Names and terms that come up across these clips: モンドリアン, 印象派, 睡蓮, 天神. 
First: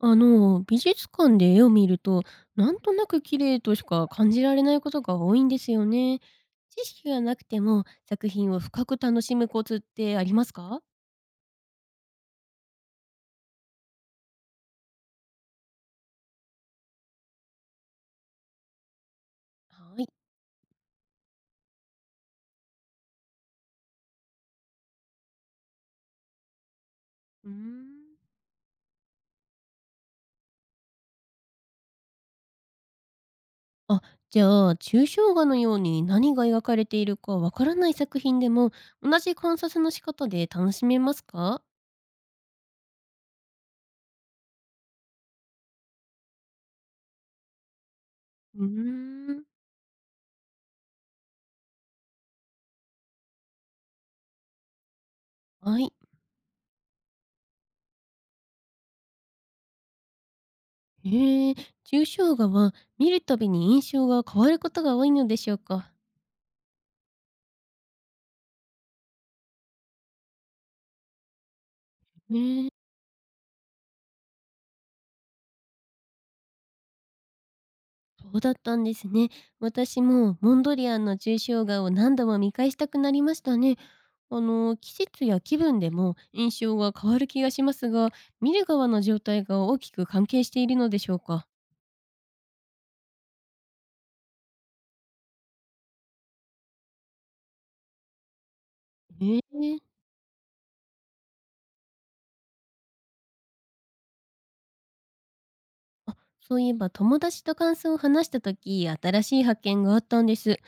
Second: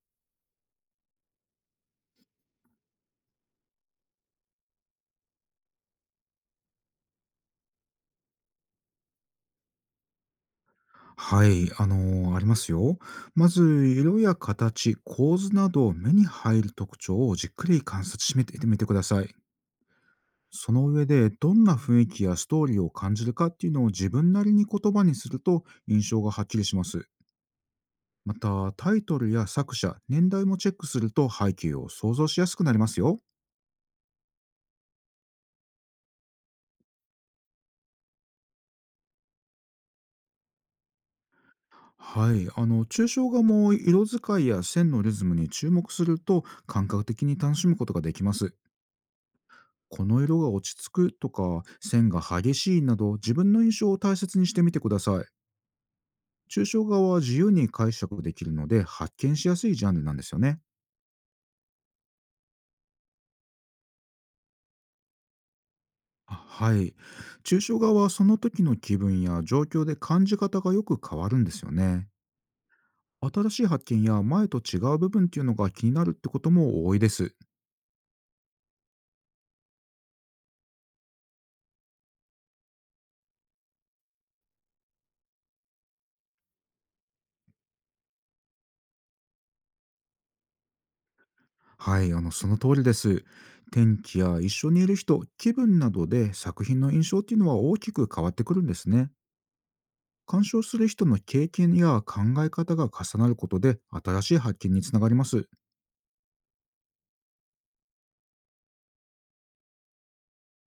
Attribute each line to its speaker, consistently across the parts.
Speaker 1: 美術館で絵を見ると、なんとなく綺麗としか感じられないことが多いんですよね。知識がなくても作品を深く楽しむコツってありますか？
Speaker 2: はい、ありますよ。まず、色や形、構図など目に入る特徴をじっくり観察してみてください。
Speaker 1: はい。
Speaker 2: その上で、どんな雰囲気やストーリーを感じるかっていうのを自分なりに言葉にすると印象がはっきりします。
Speaker 1: うーん。
Speaker 2: また、タイトルや作者、年代もチェックすると背景を想像しやすくなりますよ。
Speaker 1: あ、じゃあ、抽象画のように何が描かれているかわからない作品でも、同じ観察の仕方で楽しめますか？
Speaker 2: はい、抽象画も色使いや線のリズムに注目すると感覚的に楽しむことができます。
Speaker 1: うーん。
Speaker 2: この色が落ち着くとか線が激しいなど自分の印象を大切にしてみてください。
Speaker 1: はい。
Speaker 2: 抽象画は自由に解釈できるので発見しやすいジャンルなんですよね。
Speaker 1: へえ、抽象画は見るたびに印象が変わることが多いのでしょうか。
Speaker 2: あ、はい。抽象画はその時の気分や状況で感じ方がよく変わるんですよね。
Speaker 1: ねえ。
Speaker 2: 新しい発見や前と違う部分っていうのが気になるってことも多いです。
Speaker 1: そうだったんですね。私もモンドリアンの抽象画を何度も見返したくなりましたね。季節や気分でも印象が変わる気がしますが、見る側の状態が大きく関係しているのでしょうか。
Speaker 2: はい、その通りです。天気や一緒にいる人、気分などで作品の印象っていうのは大きく変わってくるんですね。
Speaker 1: ええ。
Speaker 2: 鑑賞する人の経験や考え方が重なることで新しい発見につながります。
Speaker 1: あ、そういえば友達と感想を話した時、新しい発見があったんです。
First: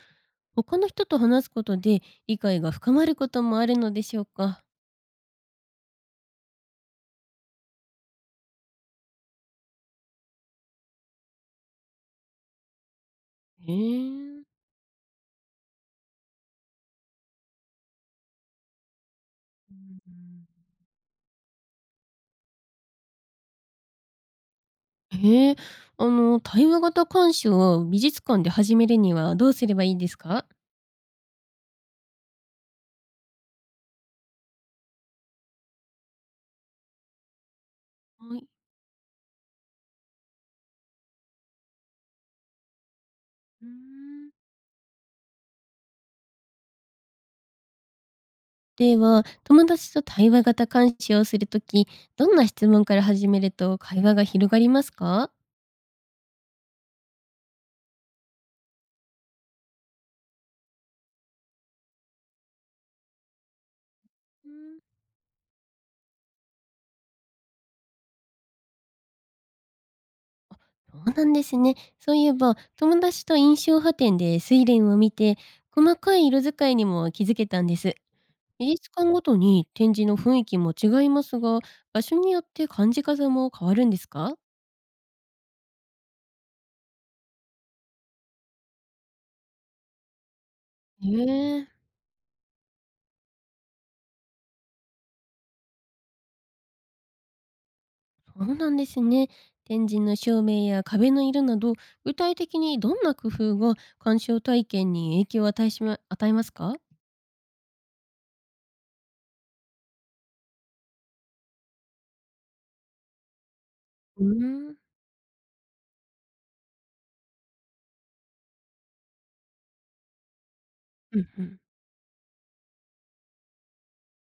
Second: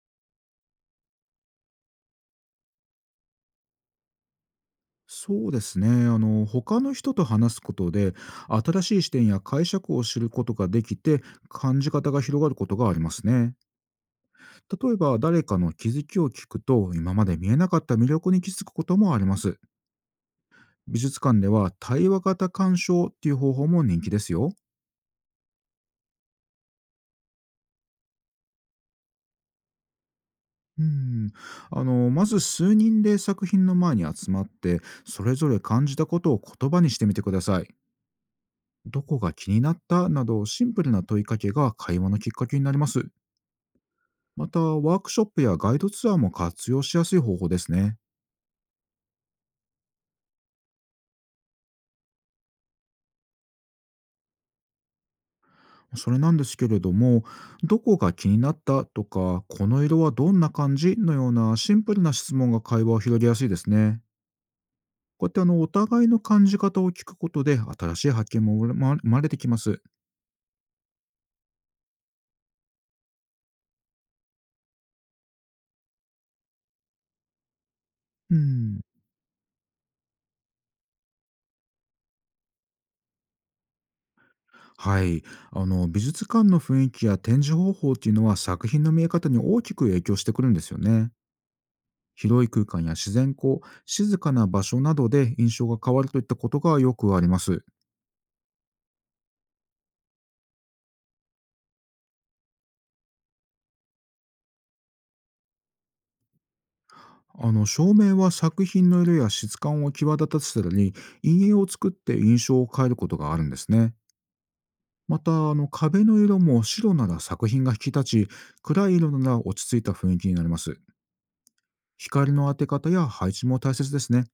Speaker 1: 他の人と話すことで理解が深まることもあるのでしょうか。
Speaker 2: そうですね。他の人と話すことで新しい視点や解釈を知ることができて感じ方が広がることがありますね。
Speaker 1: へえー。
Speaker 2: 例えば誰かの気づきを聞くと今まで見えなかった魅力に気づくこともあります。美術館では対話型鑑賞っていう方法も人気ですよ。
Speaker 1: へえ、対話型鑑賞を美術館で始めるにはどうすればいいですか？
Speaker 2: うん、まず数人で作品の前に集まってそれぞれ感じたことを言葉にしてみてください。
Speaker 1: はい。
Speaker 2: どこが気になったなどシンプルな問いかけが会話のきっかけになります。
Speaker 1: うーん。
Speaker 2: また、ワークショップやガイドツアーも活用しやすい方法ですね。
Speaker 1: では、友達と対話型鑑賞をするとき、どんな質問から始めると会話が広がりますか？
Speaker 2: それなんですけれども、どこが気になったとかこの色はどんな感じのようなシンプルな質問が会話を広げやすいですね。
Speaker 1: うーん。
Speaker 2: こうやってお互いの感じ方を聞くことで新しい発見も生まれてきます。
Speaker 1: そうなんですね。そういえば、友達と印象派展で睡蓮を見て、細かい色使いにも気づけたんです。
Speaker 2: う
Speaker 1: 美
Speaker 2: ん、
Speaker 1: 術館ごとに展示の雰囲気も違いますが、場所によって感じ方も変わるんですか？
Speaker 2: はい。美術館の雰囲気や展示方法っていうのは作品の見え方に大きく影響してくるんですよ
Speaker 1: へ
Speaker 2: ね。
Speaker 1: え。
Speaker 2: 広い空間や自然光、静かな場所などで印象が変わるといったことがよくあります。
Speaker 1: そうなんですね。天神の照明や壁の色など、具体的にどんな工夫が鑑賞体験に影響を与えますか？
Speaker 2: 照明は作品の色や質感を際立たせたり、陰影を作って印象を変えることがあるんですね。
Speaker 1: うーん。
Speaker 2: また、壁の色も白なら作品が引き立ち、暗い色なら落ち着いた雰囲気になります。
Speaker 1: うんうん、
Speaker 2: 光の当て方や配置も大切ですね。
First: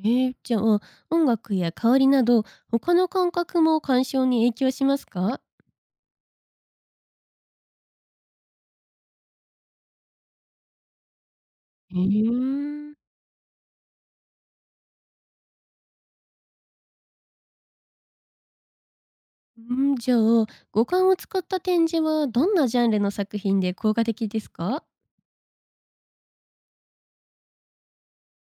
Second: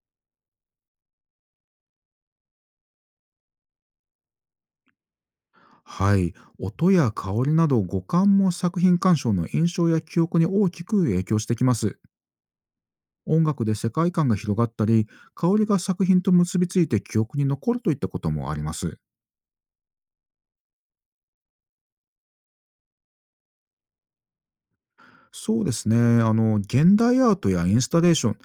Speaker 1: じゃあ、音楽や香りなど、他の感覚も鑑賞に影響しますか？
Speaker 2: はい。音や香りなど五感も作品鑑賞の印象や記憶に大きく影響してきま
Speaker 1: え
Speaker 2: す。
Speaker 1: ー、
Speaker 2: 音楽で世界観が広がったり、香りが作品と結びついて記憶に残るといったこともあります。
Speaker 1: うん。じゃあ、五感を使った展示はどんなジャンルの作品で効果的ですか？
Speaker 2: そうですね。現代アートやインスタレーション、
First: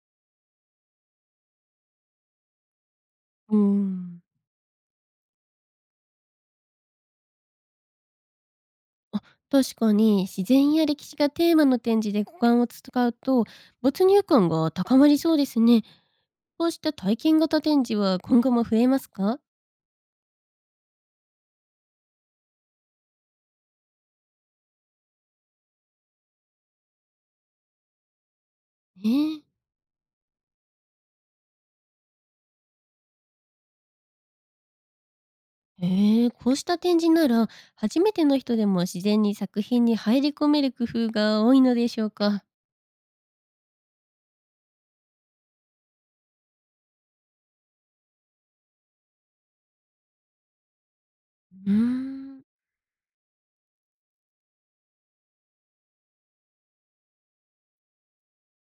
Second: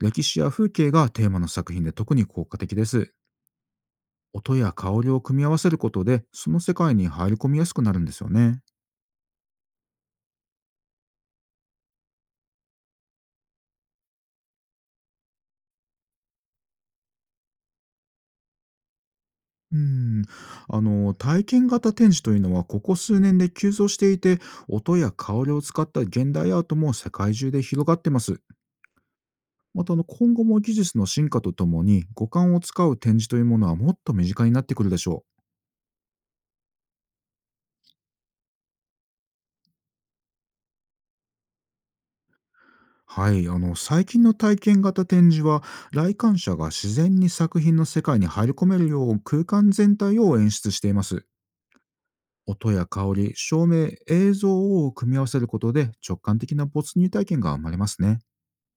Speaker 2: 歴史や風景がテーマの作品で特に効果的です。
Speaker 1: うーん。
Speaker 2: 音や香りを組み合わせることで、その世界に入り込みやすくなるんですよね。
Speaker 1: あ、確かに自然や歴史がテーマの展示で五感を使うと没入感が高まりそうですね。こうした体験型展示は今後も増えますか？
Speaker 2: うん、体験型展示というのはここ数年で急増していて、音や香りを使った現代アートも世界中で広がってます。
Speaker 1: ねえ。
Speaker 2: また、今後も技術の進化とともに五感を使う展示というものはもっと身近になってくるでしょ
Speaker 1: へえ。こうした展示なら初めての人でも自然に作品に入り込める工夫が多いのでしょうか。
Speaker 2: う。はい、最近の体験型展示は来館者が自然に作品の世界に入り込めるよう空間全体を演出しています。
Speaker 1: うーん。
Speaker 2: 音や香り、照明、映像を組み合わせることで直感的な没入体験が生まれますね。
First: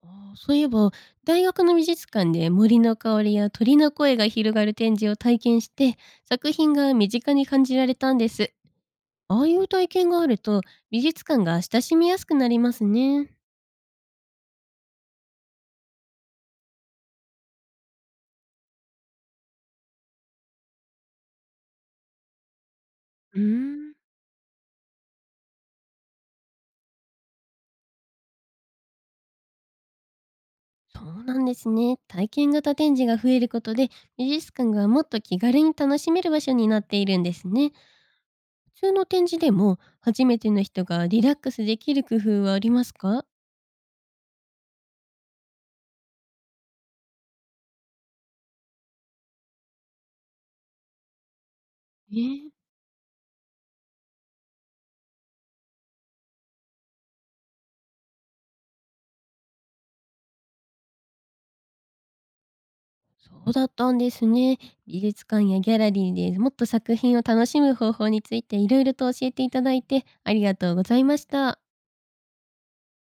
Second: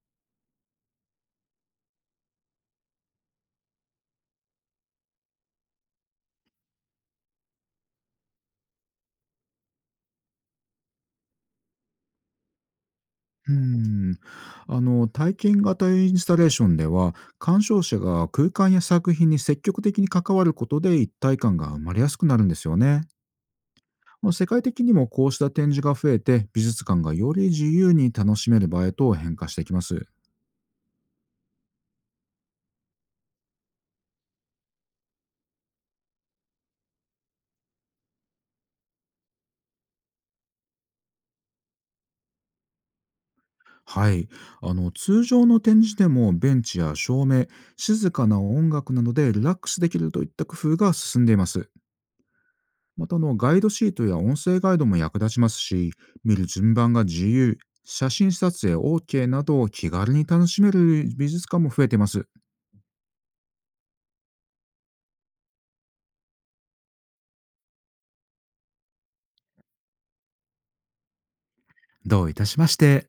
Speaker 1: あー、そういえば大学の美術館で森の香りや鳥の声が広がる展示を体験して作品が身近に感じられたんです。ああいう体験があると、美術館が親しみやすくなりますね。
Speaker 2: うーん。体験型インスタレーションでは、鑑賞者が空間や作品に積極的に関わることで一体感が生まれやすくなるんですよね。
Speaker 1: うーん。
Speaker 2: まあ、世界的にもこうした展示が増えて、美術館がより自由に楽しめる場へと変化していきます。
Speaker 1: そうなんですね。体験型展示が増えることで、美術館がもっと気軽に楽しめる場所になっているんですね。普通の展示でも、初めての人がリラックスできる工夫はありますか？
Speaker 2: はい。通常の展示でもベンチや照明、静かな音楽などでリラックスできるといった工夫が進んでいます。
Speaker 1: ええ。
Speaker 2: また、ガイドシートや音声ガイドも役立ちますし、見る順番が自由、写真撮影 OK など気軽に楽しめる美術館も増えてます。
Speaker 1: そうだったんですね。美術館やギャラリーでもっと作品を楽しむ方法についていろいろと教えていただいてありがとうございました。
Speaker 2: どういたしまして。